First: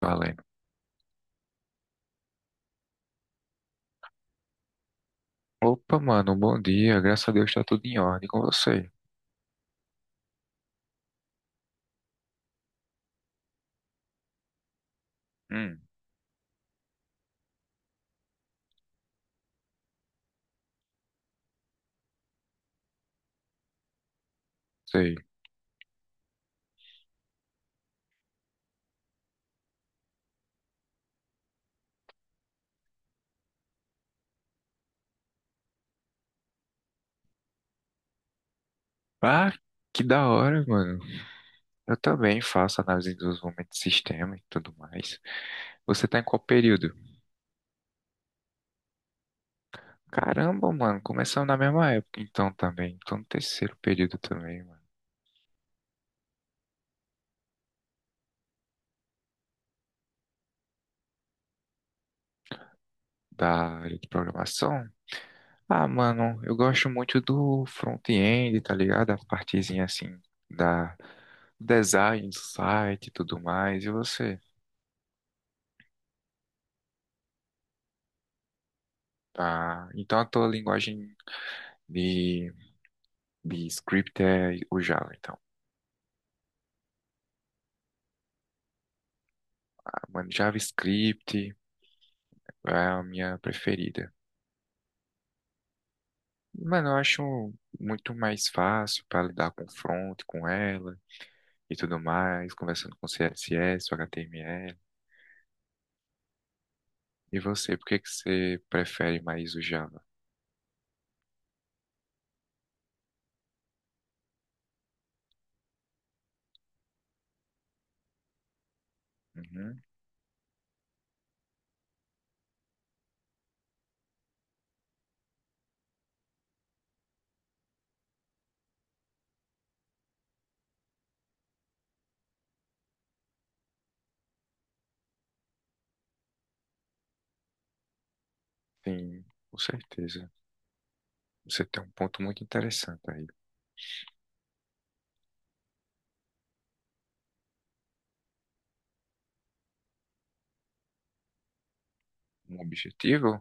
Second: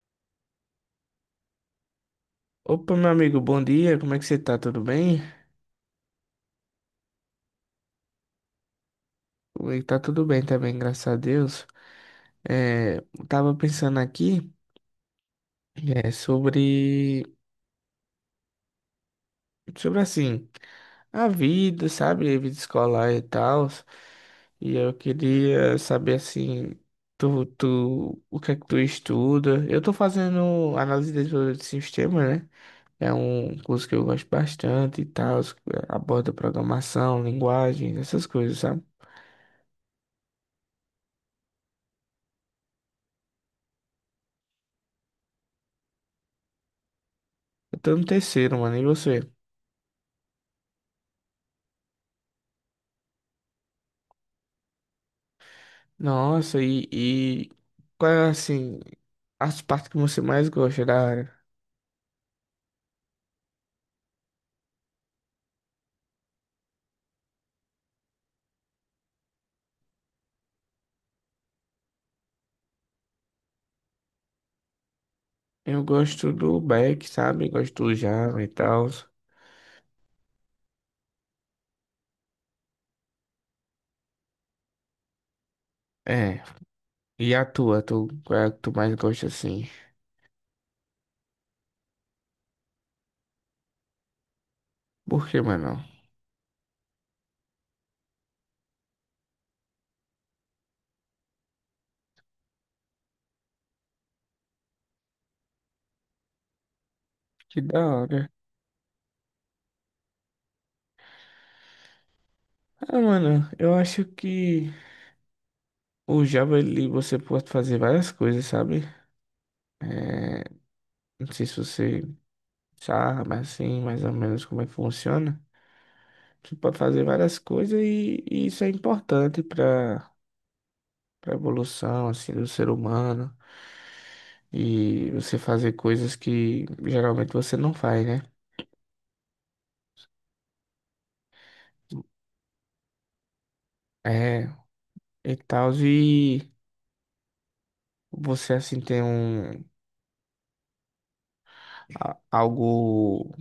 Vale. Opa, meu amigo, bom dia. Como é que você tá? Tudo bem? Opa, mano, bom dia. Graças a Deus tá tudo em ordem com você. Comigo tá tudo bem também, graças a Deus. É, eu tava pensando aqui, Hum, é, sobre, sobre assim, a vida, sabe? A vida escolar e tal. E eu sei. queria saber assim, tu, o que é que tu estuda? Eu tô fazendo análise de desenvolvimento de sistema, né? É um curso que eu gosto bastante e tal, aborda programação, linguagens, essas coisas, sabe? Ah, que da hora, mano. Eu também faço análise de desenvolvimento de sistema e tudo mais. Você tá em qual período? Eu tô no terceiro, mano, e você? Caramba, mano, começamos na mesma época então também. Tô no terceiro período também, mano, Nossa, e qual é assim as partes que você mais gosta da área? da área de programação. Ah, mano, eu gosto muito do front-end, tá ligado? A partezinha assim da design, do site e tudo mais. E você? Eu gosto do back, sabe? Gosto do Java e tal. Tá. Então a tua linguagem De, de script é o Java, então. É. E tu, qual é a que tu mais gosta assim? Ah, mano, JavaScript é a minha preferida. Por que, mano? Mano, eu acho muito mais fácil para lidar com front, com ela e tudo mais, conversando com CSS, HTML. E Que você, da por que que hora. você prefere mais o Java? Ah, mano, eu acho que o Java ele você pode fazer várias coisas, sabe? Uhum, É, não sei se você sabe assim, mais ou menos como é que funciona. Você pode fazer várias coisas e isso é importante para evolução assim do ser humano e você fazer coisas que geralmente você não faz, né? sim, com certeza. Você tem um ponto muito interessante aí. É, e tal e você assim tem um Um algo objetivo?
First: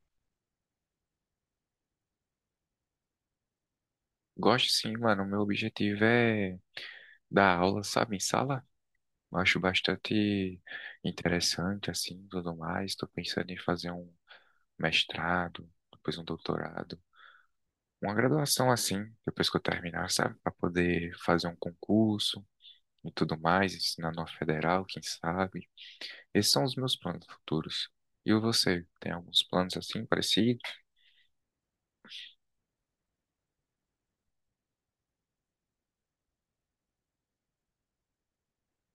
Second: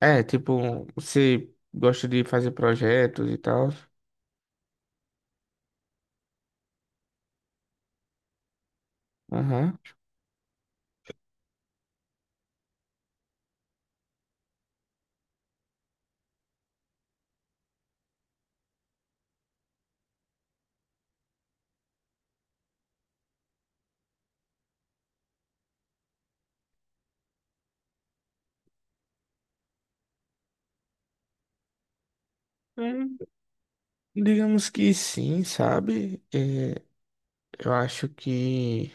é, tipo, você gosta de fazer projetos e tal. Gosto sim, mano. O meu objetivo é dar aula, sabe, em sala. Eu acho Aham. bastante interessante, assim, tudo mais. Estou pensando em fazer um mestrado, depois um doutorado, uma graduação assim, depois que eu terminar, sabe? Para poder fazer um concurso e tudo mais, ensinar numa federal, quem sabe. Esses são os meus planos futuros. E você, tem alguns planos assim, parecidos? Hum, Digamos que sim, sabe? É, eu acho que,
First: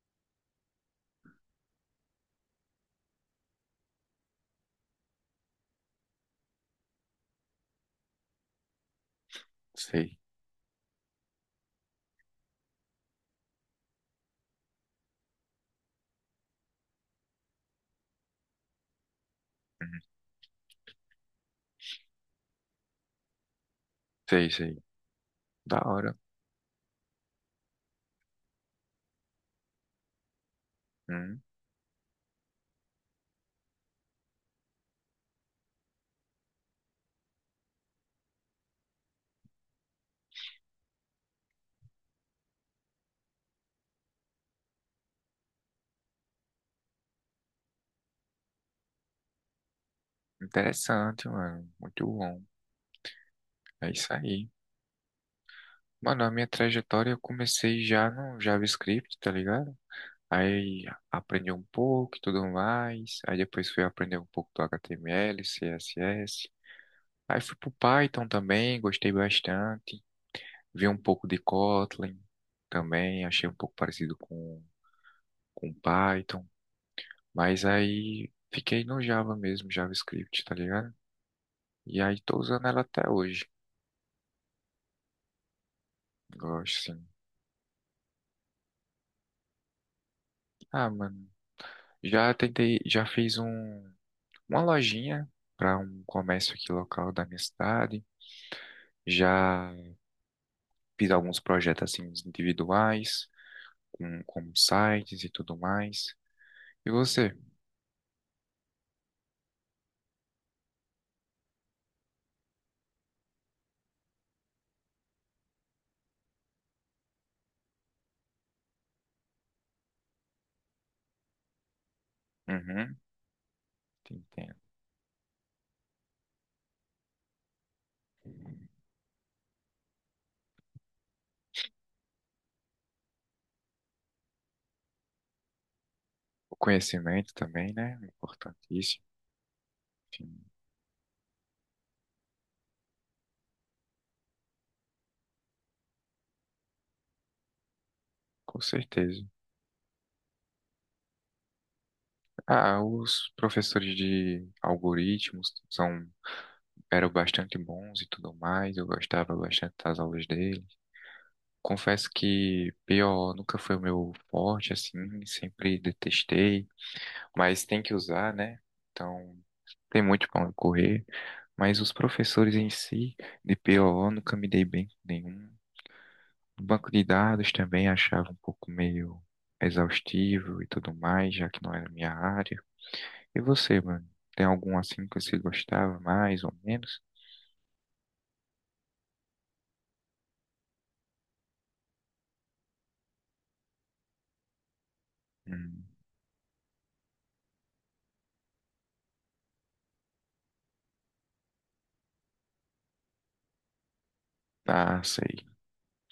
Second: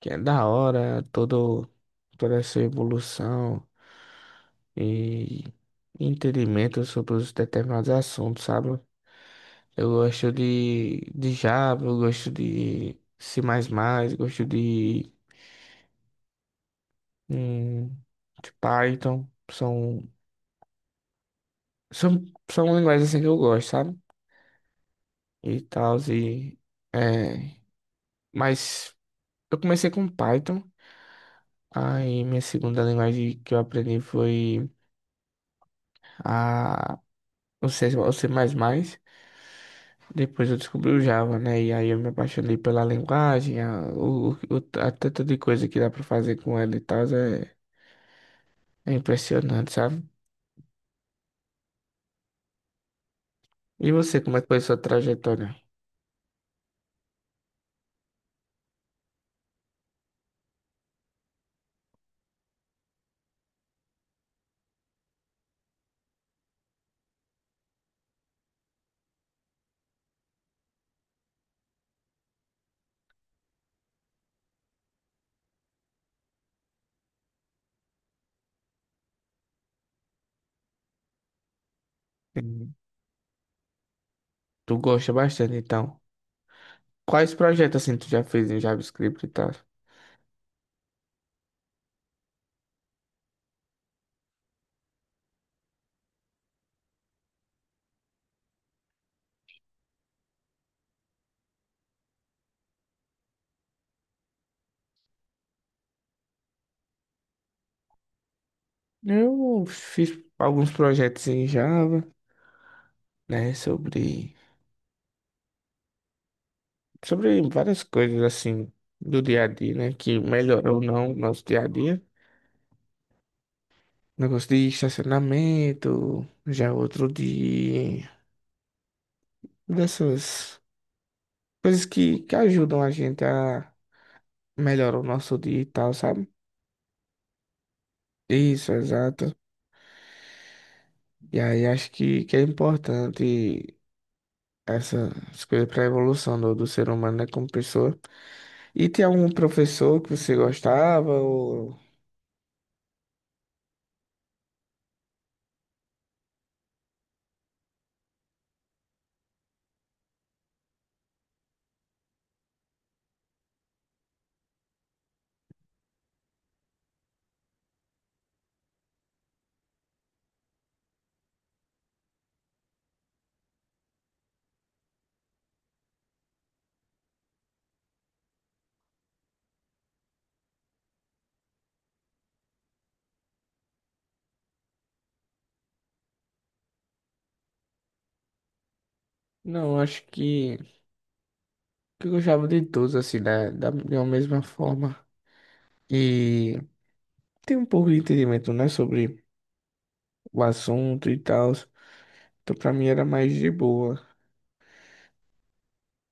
que é da hora toda essa evolução. E entendimento sobre os determinados assuntos, sabe? Eu Sei, gosto de Java, eu gosto de C++, gosto hum, de Python. uhum, são, são linguagens assim que eu gosto, sabe? sei, sei. E Da tal, hora. e... É, mas eu comecei com Python, Hum, aí minha segunda linguagem que eu aprendi foi a, o C, o C++. Depois eu descobri o Java, né? E aí eu me apaixonei pela linguagem, a tanta de coisa que dá pra fazer com ela e tal, é impressionante, sabe? Interessante, mano. Muito bom. É E isso você, como é que aí. foi a sua trajetória? Mano, a minha trajetória eu comecei já no JavaScript, tá ligado? Aí aprendi um pouco e tudo mais. Aí depois fui aprender um pouco do HTML, CSS. Aí fui pro Python também, gostei bastante. Vi um pouco de Kotlin também, achei um pouco parecido com Python. Mas aí fiquei no Java mesmo, JavaScript, tá ligado? E aí tô usando Hum, ela até hoje. Tu gosta bastante, então. Gosto sim. Quais projetos assim tu já fez em JavaScript e tal? Ah, mano, já tentei, já fiz um, uma lojinha para um comércio aqui local da minha cidade. Já fiz alguns projetos assim individuais, com sites e tudo mais. E você? Eu fiz alguns projetos em Java, né? Sobre várias coisas assim do dia a dia, né? Que melhorou ou não o nosso dia a dia. Uhum, Negócio entendo. de estacionamento, já outro dia. Dessas coisas que ajudam a gente a melhorar o nosso dia e tal, sabe? O conhecimento também, né? É Isso, importantíssimo. exato. Enfim, E aí acho que é importante essas coisas para a evolução do ser humano, né, como pessoa. com E tem certeza. algum professor que você gostava ou... Ah, os professores de algoritmos são, eram bastante bons e tudo mais. Eu gostava bastante das aulas deles. Confesso que PO nunca foi o meu forte, assim, sempre detestei, mas tem que usar, né? Então, tem muito para onde correr. Mas os professores em si, de PO, nunca me dei bem com nenhum. O banco de dados também achava um pouco meio exaustivo e tudo mais, já que não era minha área. E você, mano? Tem algum assim que você gostava mais ou menos? Não, acho que eu gostava de todos, assim, de uma mesma forma. Hum, E tem um pouco de entendimento, né, sobre o assunto e tal. Então, pra mim era mais de boa. tá, sei.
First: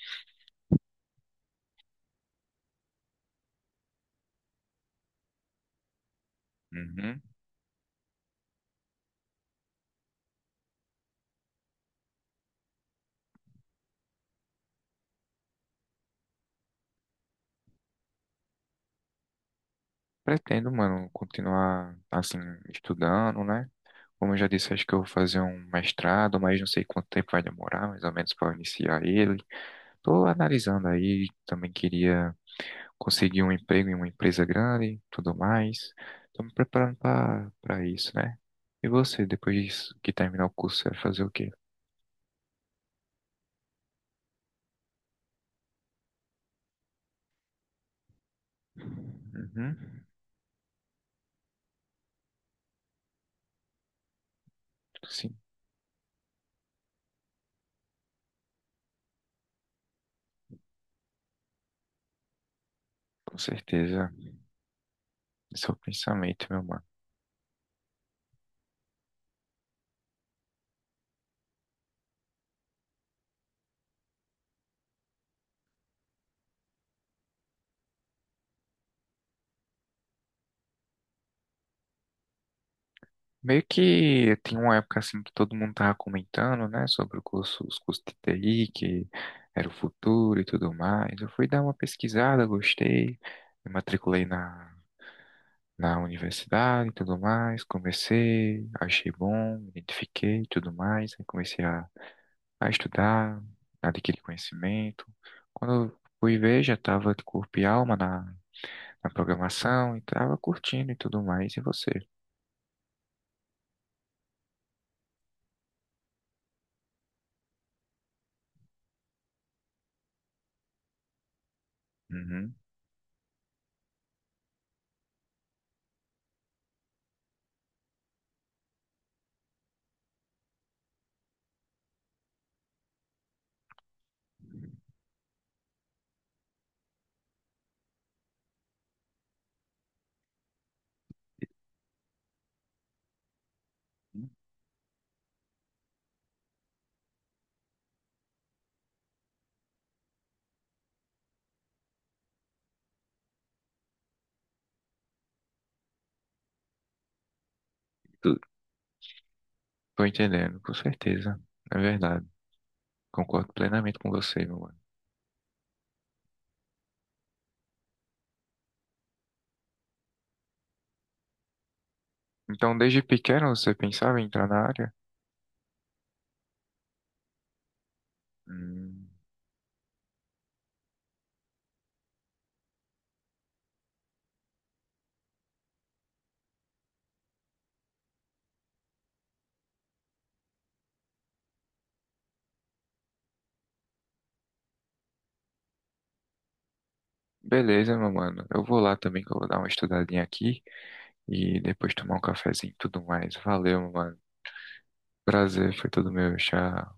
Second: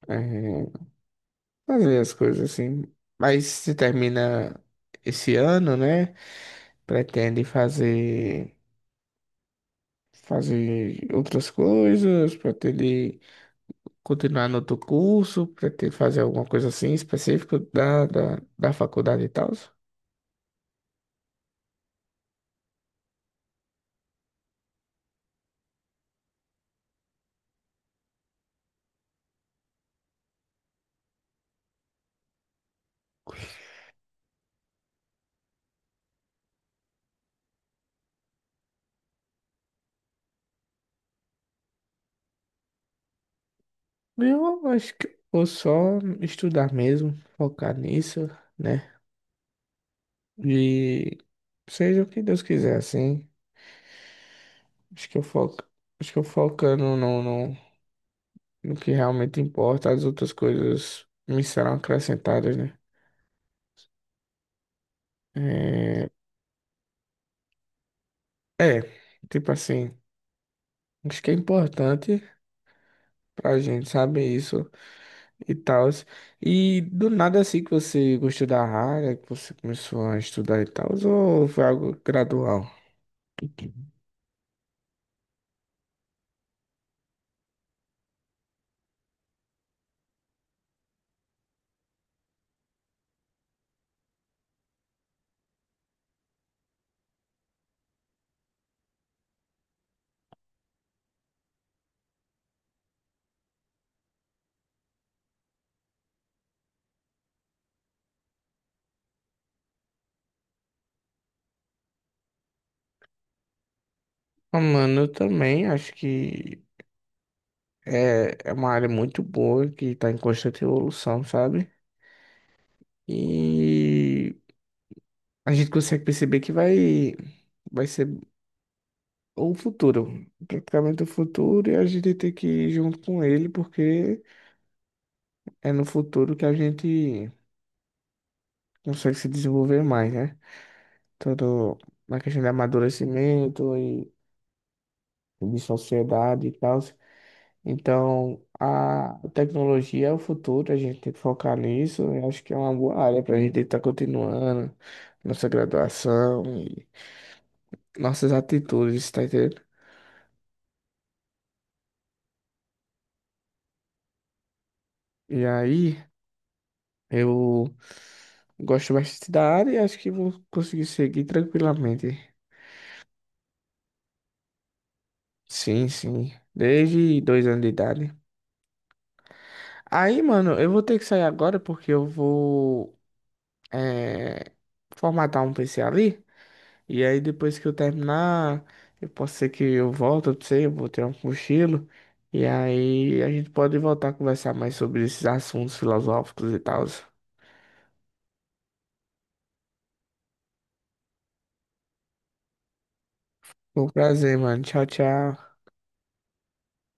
É, fazer as coisas assim. Mas se termina esse ano, né? Uhum. Pretende fazer outras coisas, pretende continuar no outro curso, pretende fazer alguma coisa assim específica da faculdade e tal. Pretendo, mano, continuar assim, estudando, né? Como eu já disse, acho que eu vou fazer um mestrado, mas não sei quanto tempo vai demorar, mais ou menos, para iniciar ele. Tô analisando aí, também queria conseguir um emprego em uma empresa grande, tudo mais. Estou me preparando para para isso, né? E você, depois disso, que terminar o curso, você vai fazer o quê? Eu acho que eu vou só estudar mesmo, focar nisso, né? Uhum. E seja o que Deus quiser, assim. Acho que eu Sim, foco, acho que eu focando no, no que realmente importa, as outras coisas me serão acrescentadas, né? com certeza. Esse é o É, pensamento, meu mano. é, tipo assim, acho que é importante pra gente saber isso e tal. E do nada assim que você gostou da área, que você começou a estudar e tal, ou foi algo gradual? Meio que tem uma época assim que todo mundo tava comentando, né, sobre o curso, os cursos de TI, que era o futuro e tudo mais. Eu fui dar uma pesquisada, gostei, me matriculei na na universidade e tudo mais. Comecei, achei bom, me identifiquei e tudo mais. Aí comecei a estudar, adquirir conhecimento. Quando eu fui ver, já estava de corpo e alma na, na programação e estava curtindo e tudo mais. E você? Ah, mano, eu também acho que é uma área muito boa que tá em constante evolução, sabe? Uhum. E a gente consegue perceber que vai ser o futuro, praticamente o futuro, e a gente tem que ir junto com ele, porque é no futuro que a gente consegue se desenvolver mais, né? Todo na questão de amadurecimento e de sociedade e tal. Então, a tecnologia é o futuro, a gente tem que focar nisso. Eu acho que é uma boa área para a gente estar continuando nossa graduação e nossas Tu- atitudes, tá entendendo? Tô entendendo, com certeza. É verdade. Concordo plenamente com você, meu mano. E aí, eu gosto bastante da área e acho que vou conseguir seguir tranquilamente. Então, desde pequeno você pensava em entrar na área? Sim, sim. Desde 2 anos de idade. Hum, Aí, mano, eu vou ter que sair agora porque eu vou eh, formatar um PC ali. E aí depois que eu terminar, eu posso ser que eu volte, eu sei, eu vou ter um cochilo. E aí a gente pode voltar a conversar mais sobre esses assuntos filosóficos e tal. Beleza, meu mano. Eu vou lá também, que eu vou dar uma estudadinha aqui e depois tomar um cafezinho e tudo mais. Valeu, Foi um meu mano. prazer, mano. Tchau, tchau. Prazer, foi todo meu. Tchau.